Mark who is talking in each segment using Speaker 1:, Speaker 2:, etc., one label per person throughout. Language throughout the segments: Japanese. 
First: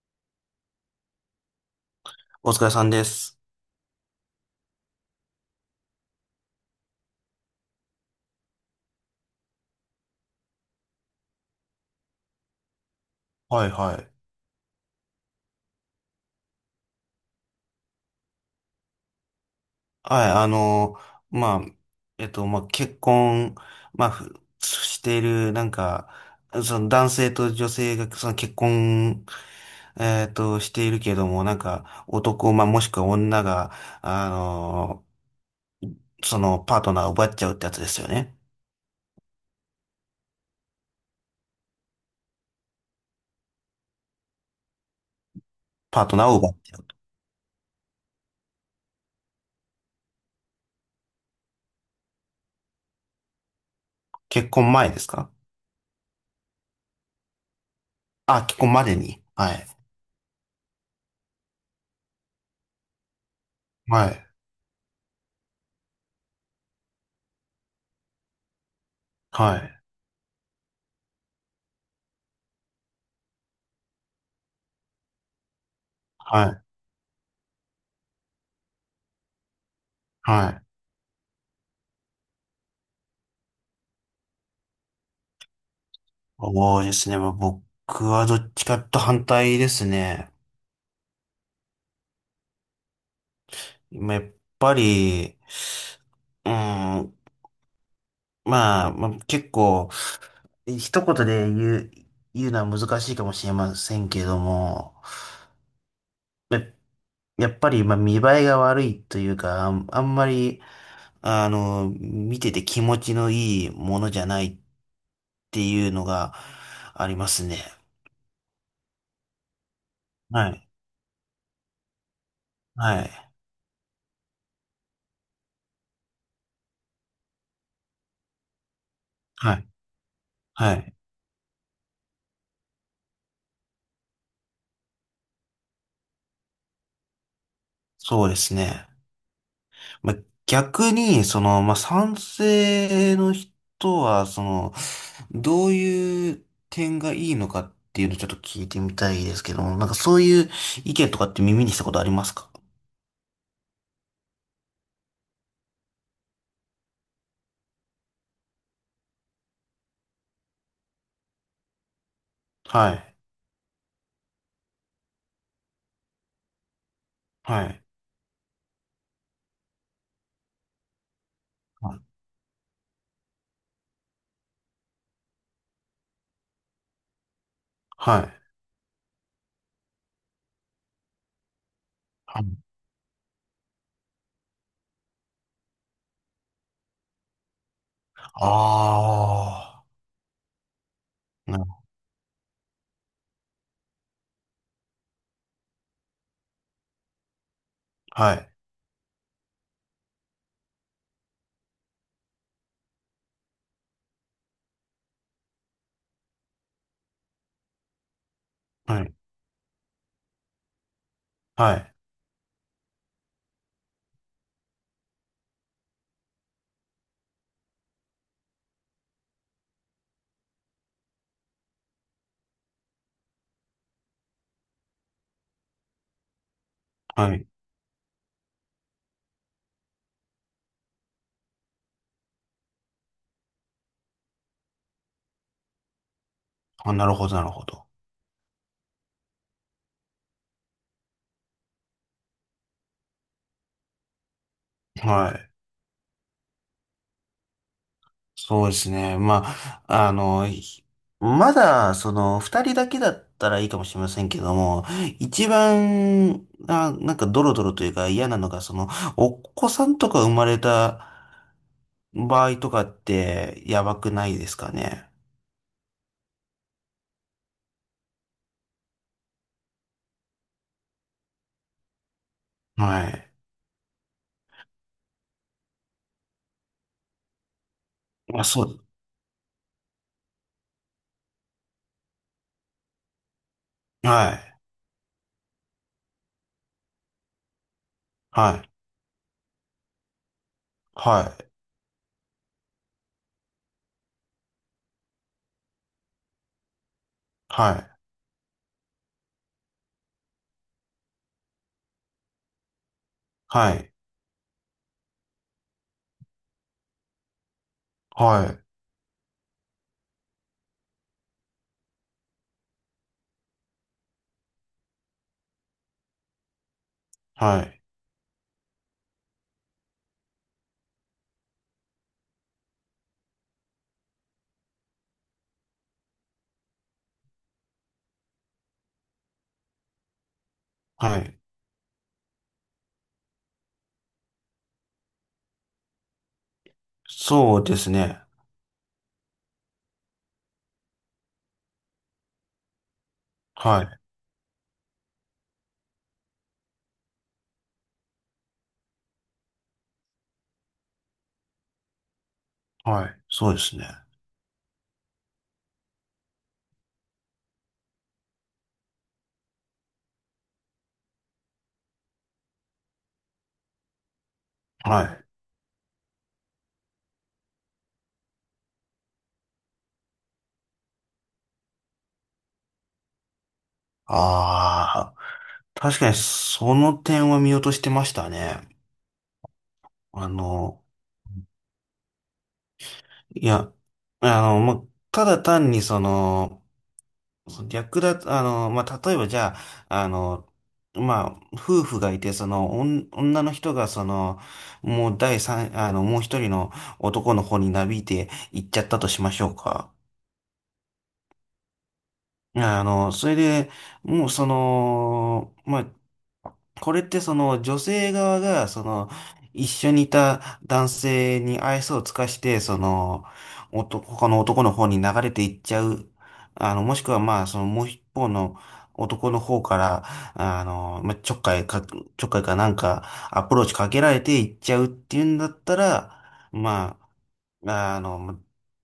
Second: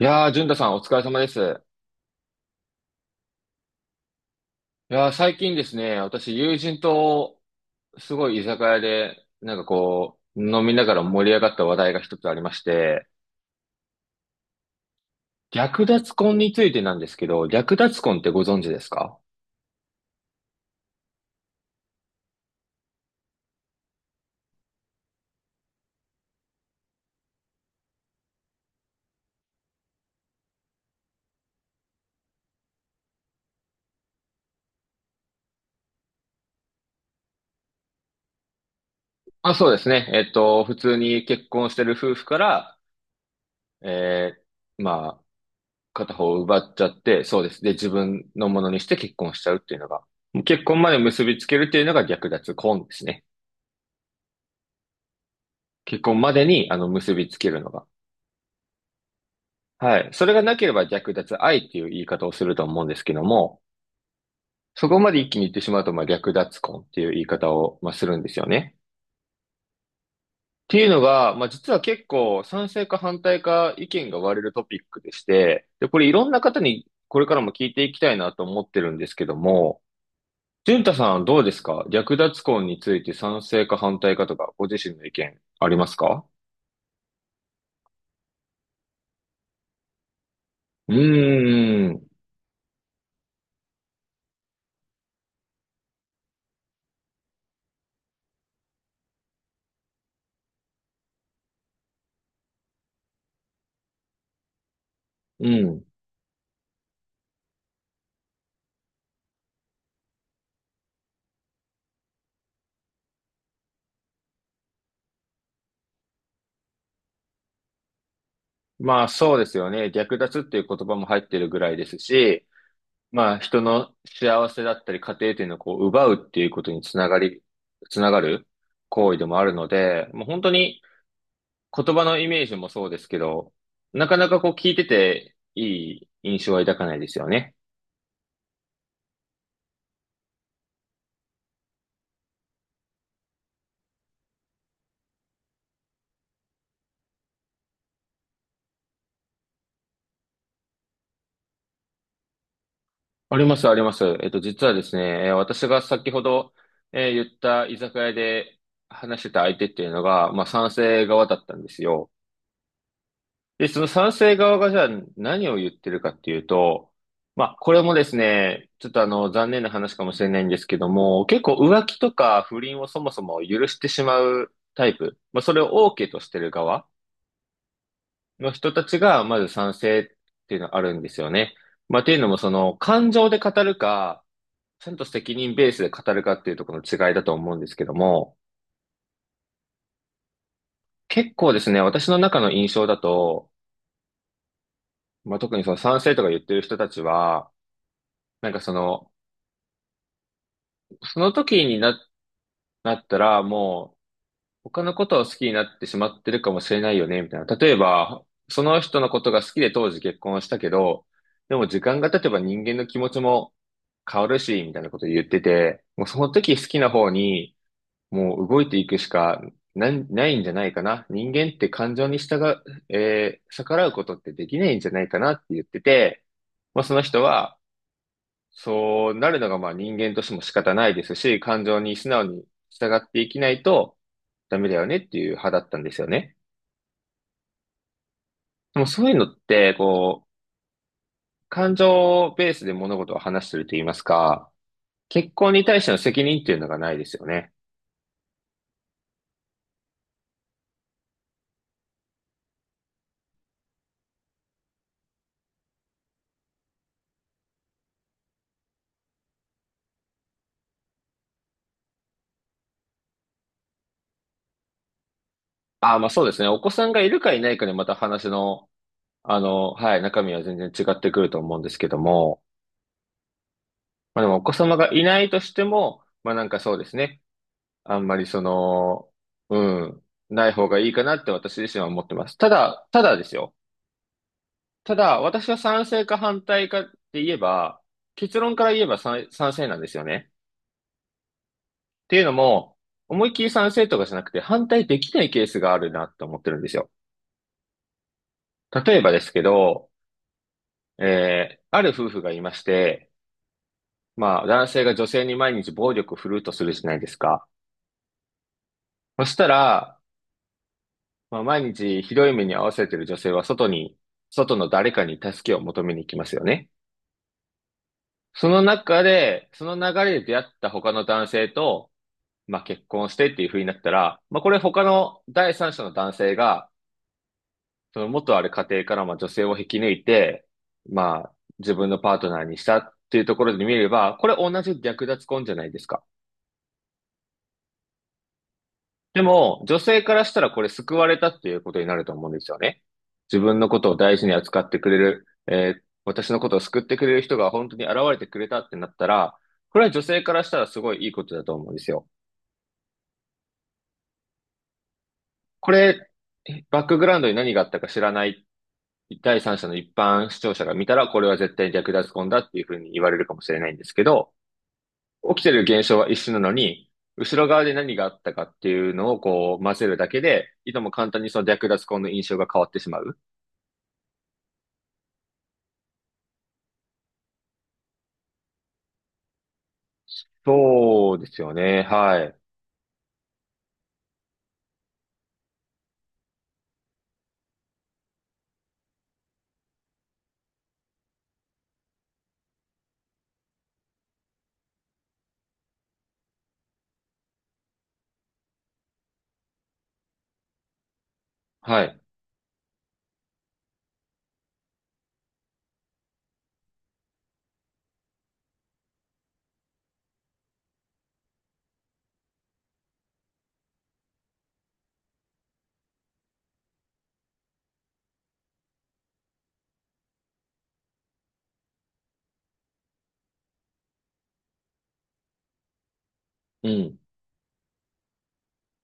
Speaker 1: いやー、淳太さんお疲れ様です。
Speaker 2: お疲れさんです。
Speaker 1: いやー、最近ですね、私友人とすごい居酒屋で、なんかこう、飲みながら盛り上がった話題が一つありまして、
Speaker 2: はいはい。
Speaker 1: 略奪婚についてなんですけど、略奪婚ってご存知ですか？
Speaker 2: はい、あの、まあ、えっと、まあ、結婚、まあ、ふしている、その男性と女性が、その結婚、えっと、しているけども、なんか、男、まあ、もしくは女が、あの、そのパートナーを奪っちゃうってやつですよね。
Speaker 1: あ、そうですね。普通に結婚してる夫婦から、えまあ、
Speaker 2: パー
Speaker 1: 片
Speaker 2: トナー
Speaker 1: 方
Speaker 2: を
Speaker 1: を
Speaker 2: 奪
Speaker 1: 奪
Speaker 2: っち
Speaker 1: っ
Speaker 2: ゃ
Speaker 1: ち
Speaker 2: う
Speaker 1: ゃ
Speaker 2: と。
Speaker 1: って、そうです。で、自分のものにして結婚しちゃうっていうのが、結婚まで結びつけるっていうのが略奪婚ですね。
Speaker 2: 結婚前ですか？
Speaker 1: 結婚までに、結びつけるのが。
Speaker 2: あ、結婚までに。はい。
Speaker 1: はい。それがなければ略奪愛っていう言い方をすると思うんですけども、
Speaker 2: はい。
Speaker 1: そこまで一気に言ってしまうと、まあ、略奪婚っていう言い方を、まあ、するんですよね。
Speaker 2: はい。
Speaker 1: っていうのが、まあ、実は結構賛成か反対か意見が割れるトピックでして、で、これいろんな
Speaker 2: は
Speaker 1: 方
Speaker 2: い。
Speaker 1: にこれからも聞いていきたいなと思ってるんですけども、
Speaker 2: はい。
Speaker 1: 淳太さんどうですか略奪婚について賛成か反対かとか、ご自身の意見ありますか？
Speaker 2: そうですね。まあ、僕はどっちかと反対ですね。
Speaker 1: うーん、
Speaker 2: まあやっぱり、うん、まあ、結構、一言で言うのは難しいかもしれませんけれども、
Speaker 1: うん。
Speaker 2: や、やっぱり、まあ、見栄えが悪いというか、あんまり、見てて気持ちのいいものじゃないっていうのがありますね。
Speaker 1: まあそうですよね。略奪っ
Speaker 2: は
Speaker 1: ていう
Speaker 2: い。
Speaker 1: 言葉も入ってるぐらいですし、
Speaker 2: はい。
Speaker 1: まあ、人の幸せだったり、家庭っていうのをこう、奪うっていうことにつながる行為でもある
Speaker 2: は
Speaker 1: の
Speaker 2: い。
Speaker 1: で、もう本当
Speaker 2: は
Speaker 1: に
Speaker 2: い。
Speaker 1: 言葉のイメージもそうですけど、なかなかこう聞いてていい印象は抱かないですよね。
Speaker 2: そうですね。まあ、逆に、まあ、賛成の人は、どういう点がいいのかっていうのをちょっと聞いてみたいですけども、なんかそういう意見とかって耳にしたことありますか？
Speaker 1: あります、あります。実はですね、私が先ほど、言った居酒屋で話してた相手っていうのが、まあ、賛成側だったんですよ。
Speaker 2: はい。
Speaker 1: で、その賛成側がじゃあ何を言ってるかっていうと、まあ、
Speaker 2: は
Speaker 1: これ
Speaker 2: い。
Speaker 1: もですね、ちょっと残念な話かもしれないんですけども、結構浮
Speaker 2: は
Speaker 1: 気と
Speaker 2: い。
Speaker 1: か不倫をそもそも許してしまうタイプ、まあ、それを OK としてる側
Speaker 2: は
Speaker 1: の人たちが、まず賛成っていうのがあるんですよね。まあ、っていうのも、
Speaker 2: い。
Speaker 1: 感情で語るか、ちゃんと責任ベースで語るかっていうところの違いだと思うんですけども、
Speaker 2: あ
Speaker 1: 結構
Speaker 2: あー。
Speaker 1: ですね、私の中の印象だと、まあ、特にその賛成とか言ってる人たちは、
Speaker 2: は
Speaker 1: なん
Speaker 2: い。
Speaker 1: かその時になったら、もう、他のことを好きになってしまってるかもしれないよね、みたいな。例えば、その人
Speaker 2: は
Speaker 1: の
Speaker 2: い。
Speaker 1: ことが好きで当時結婚したけど、でも
Speaker 2: は
Speaker 1: 時
Speaker 2: い。
Speaker 1: 間が経てば人間の気持ちも変わるし、みたいなこと言ってて、もうその時好きな方に、もう動いていくしかないんじゃないかな。人間って感情に従う、逆らうことってできないんじゃないかなって言ってて、まあ、その人
Speaker 2: はい。
Speaker 1: は、そうなるのがまあ人間としても仕方ないですし、感情に素直に従っていきないとダメだよねっていう派だったんですよね。
Speaker 2: あ、なるほど、なるほど。
Speaker 1: でもそういうのって、こう、感情ベースで物事を話してると言いますか、
Speaker 2: は
Speaker 1: 結
Speaker 2: い。
Speaker 1: 婚に対しての責任っていうのがないですよね。
Speaker 2: そうですね。まあ、まだ、二人だけだったらいいかもしれませんけども、一番、あ、なんかドロドロというか嫌なのが、お子さんとか生まれた場合とかって、やばくないですかね。
Speaker 1: ああ、まあそうですね。お子さんがいるかいないかでまた話の、はい、中身は全然違ってくると思うんですけども、
Speaker 2: はい。
Speaker 1: まあでもお子様がいないとしても、まあなんかそうですね。あんまり
Speaker 2: あ、そう。
Speaker 1: うん、ない方がいいかなって私自身は思ってます。ただ、ただですよ。
Speaker 2: はい。
Speaker 1: ただ、私は賛成か反対かって言えば、結論
Speaker 2: は
Speaker 1: か
Speaker 2: い。
Speaker 1: ら言えば賛成なんですよね。
Speaker 2: はい。
Speaker 1: っていうのも、思いっきり賛成とかじゃなくて反対できないケースがあるなって思ってるんですよ。
Speaker 2: はい。
Speaker 1: 例えばですけど、ある夫婦がいまして、
Speaker 2: はい。
Speaker 1: まあ、男性が女性に毎日暴力を振るうとするじゃないですか。
Speaker 2: はい。
Speaker 1: そしたら、まあ、毎日ひどい目に遭わせている女性は外の誰かに助けを求めに行きますよね。
Speaker 2: はい。
Speaker 1: その中で、その流れで出会った他の男性と、まあ、結婚してっていう風になったら、まあ、これ他の第三者の男性が、その元ある家庭からまあ女性を引き抜いて、ま
Speaker 2: は
Speaker 1: あ、
Speaker 2: い。
Speaker 1: 自分のパートナーにしたっていうところで見れば、これ同じ略奪婚じゃないですか。
Speaker 2: そうですね。
Speaker 1: でも、女性からしたらこれ救われたっていうことになると思うんですよね。自分のこ
Speaker 2: は
Speaker 1: とを
Speaker 2: い。
Speaker 1: 大事に扱ってくれる、私のことを救ってくれる人が本当に現れてくれたってなったら、これは女性からしたらすごいいいことだと思うんですよ。
Speaker 2: はい。そうですね。
Speaker 1: これ、バックグラウンドに何があったか知らない第三者の一般視聴者が見たら、これは絶対に略奪婚だっていうふうに言われるかもしれないんですけど、
Speaker 2: はい。
Speaker 1: 起きてる現象は一緒なのに、後ろ側で何があったかっていうのをこう混ぜるだけで、いとも簡単にその略奪婚の印象が変わってしまう。
Speaker 2: ああ。確かにその点は見落としてましたね。あの、
Speaker 1: そうですよね。はい。
Speaker 2: いや、あの、ま、ただ単にその、その略奪、あの、まあ、例えばじゃあ、まあ、夫婦がいて、その、女の人が、もう一人の男の方になびいて行っちゃったとしましょうか。
Speaker 1: はい。
Speaker 2: いや、それで、もうその、まあ、これってその女性側が、その、一緒にいた男性に愛想を尽かして、その、他の男の方に流れていっちゃう。もしくはまあ、その、もう一方の男の方から、まあ、ちょっかいかなんか、アプローチかけられていっちゃうっていうんだったら、
Speaker 1: う
Speaker 2: ま
Speaker 1: ん。
Speaker 2: あまああの、も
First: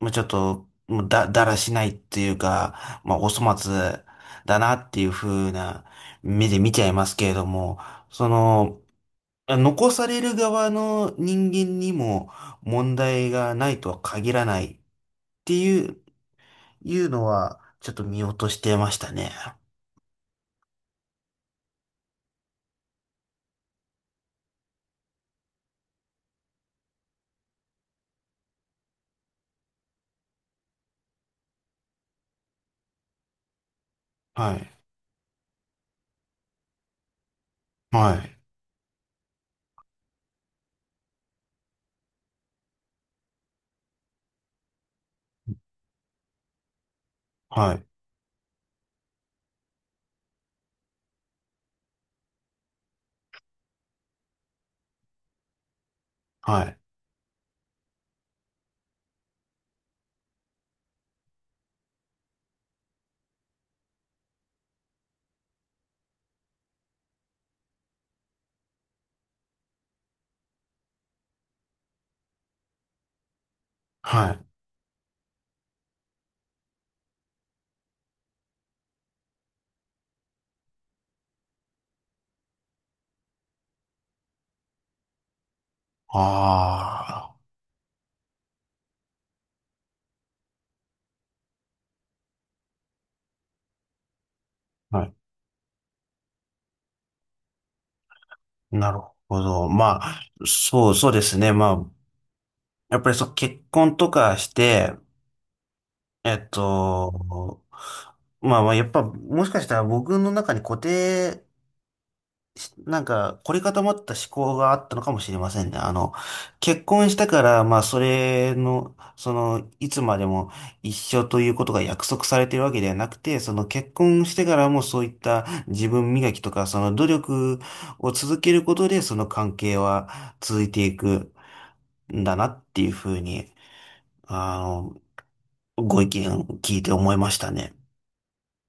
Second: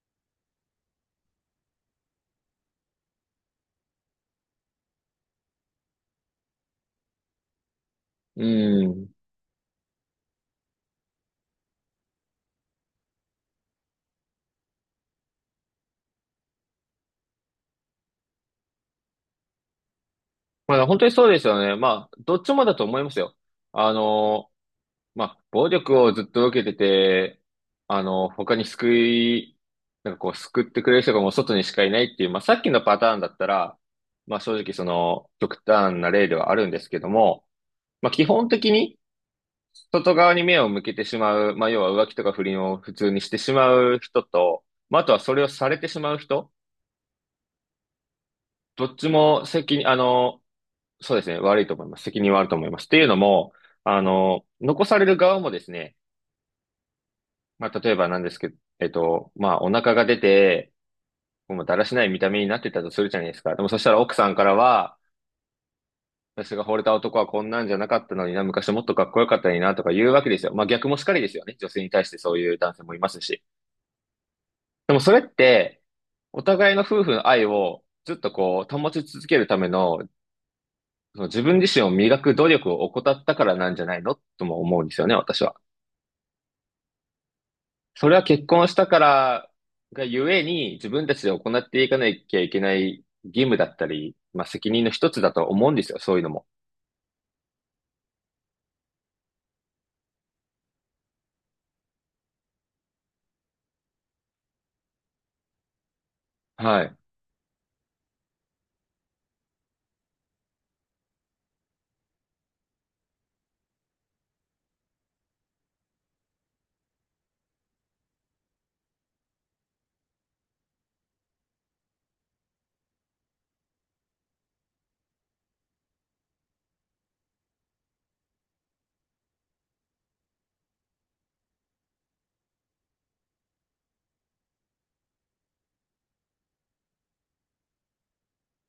Speaker 2: もうちょっと、もうだ、だらしないっていうか、まあ、お粗末だなっていう風な目で見ちゃいますけれども、そ
Speaker 1: う
Speaker 2: の、
Speaker 1: ん。
Speaker 2: 残される側の人間にも問題がないとは限らないっていうのは、ちょっと見落としてましたね。
Speaker 1: まあ、本当にそうですよね。まあ、どっちもだと思いますよ。あの、まあ、暴力をずっと受けてて、他になんかこう、救ってくれる人がもう外にしかいないっていう、まあ、さっきのパターンだったら、まあ、正
Speaker 2: は
Speaker 1: 直
Speaker 2: い。
Speaker 1: 極端な例ではあるんですけども、まあ、
Speaker 2: は
Speaker 1: 基
Speaker 2: い。
Speaker 1: 本的に、外側に目を向けてしまう、まあ、要は浮気とか不倫を普通にしてしまう人と、まあ、あとはそれをされてしまう人、
Speaker 2: はい。
Speaker 1: どっちも責任、そうですね、悪いと思います。責任はあると思います。っていうのも、残される側もですね、
Speaker 2: はい。
Speaker 1: まあ、例えばなんですけど、まあ、お腹が出て、もうだらしない見た目になってたとするじゃないですか。でもそしたら奥さんからは、私が惚れた男はこんなんじゃなかったのにな、昔もっとかっこよかったのにな、とか言うわけですよ。まあ、逆もしかりですよね。女性に対してそういう男性もいますし。
Speaker 2: はい。
Speaker 1: でもそれって、お互いの夫婦の愛をずっとこう、保ち続けるためのその自分自身を磨く努力を怠ったからなんじゃないのとも思うんですよね、私は。
Speaker 2: あ
Speaker 1: それは結婚したからがゆえに自分たちで行っていかなきゃいけない義務だったり、まあ責任の
Speaker 2: あ。は
Speaker 1: 一
Speaker 2: い。
Speaker 1: つだと思うんですよ、そういうのも。
Speaker 2: なるほど。まあ、そうですね。まあ、やっぱりそう、結婚とかして、えっ
Speaker 1: はい。
Speaker 2: と、まあまあ、やっぱ、もしかしたら僕の中に固定し、なんか、凝り固まった思考があったのかもしれませんね。あの、結婚したから、まあ、それの、その、いつまでも一緒ということが約束されてるわけではなくて、その結婚してからもそういった自分磨きとか、その努力を続けることで、その関係は続いていくんだなっていうふうに、あの、ご意見聞いて思いましたね。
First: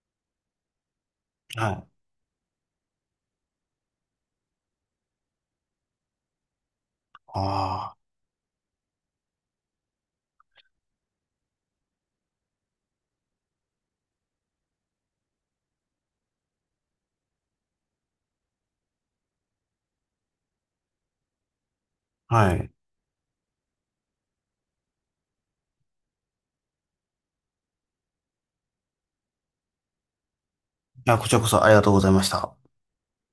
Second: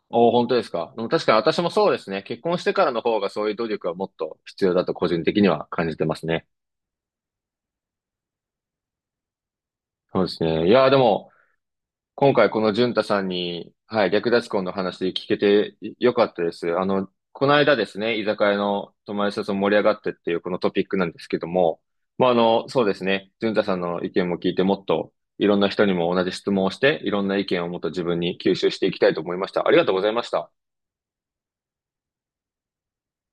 Speaker 1: おー、本当ですか。でも確かに私も
Speaker 2: はい。
Speaker 1: そうですね。結婚してからの方がそういう努力はもっと必要だと個人的には感じてますね。
Speaker 2: あ
Speaker 1: そうですね。いやー、でも、今回この淳太さんに、はい、略奪婚の話聞けてよかったです。この間ですね、居酒屋の友達と盛り上がってっていうこのトピックなんですけども、まあ、
Speaker 2: あ、はい。い
Speaker 1: そうですね、淳太さんの意見も聞いてもっといろんな人にも同じ質問をして、いろんな意見をもっと自分に吸収していきたいと思いました。ありがとうございました。
Speaker 2: や、こちらこそありがとうございました。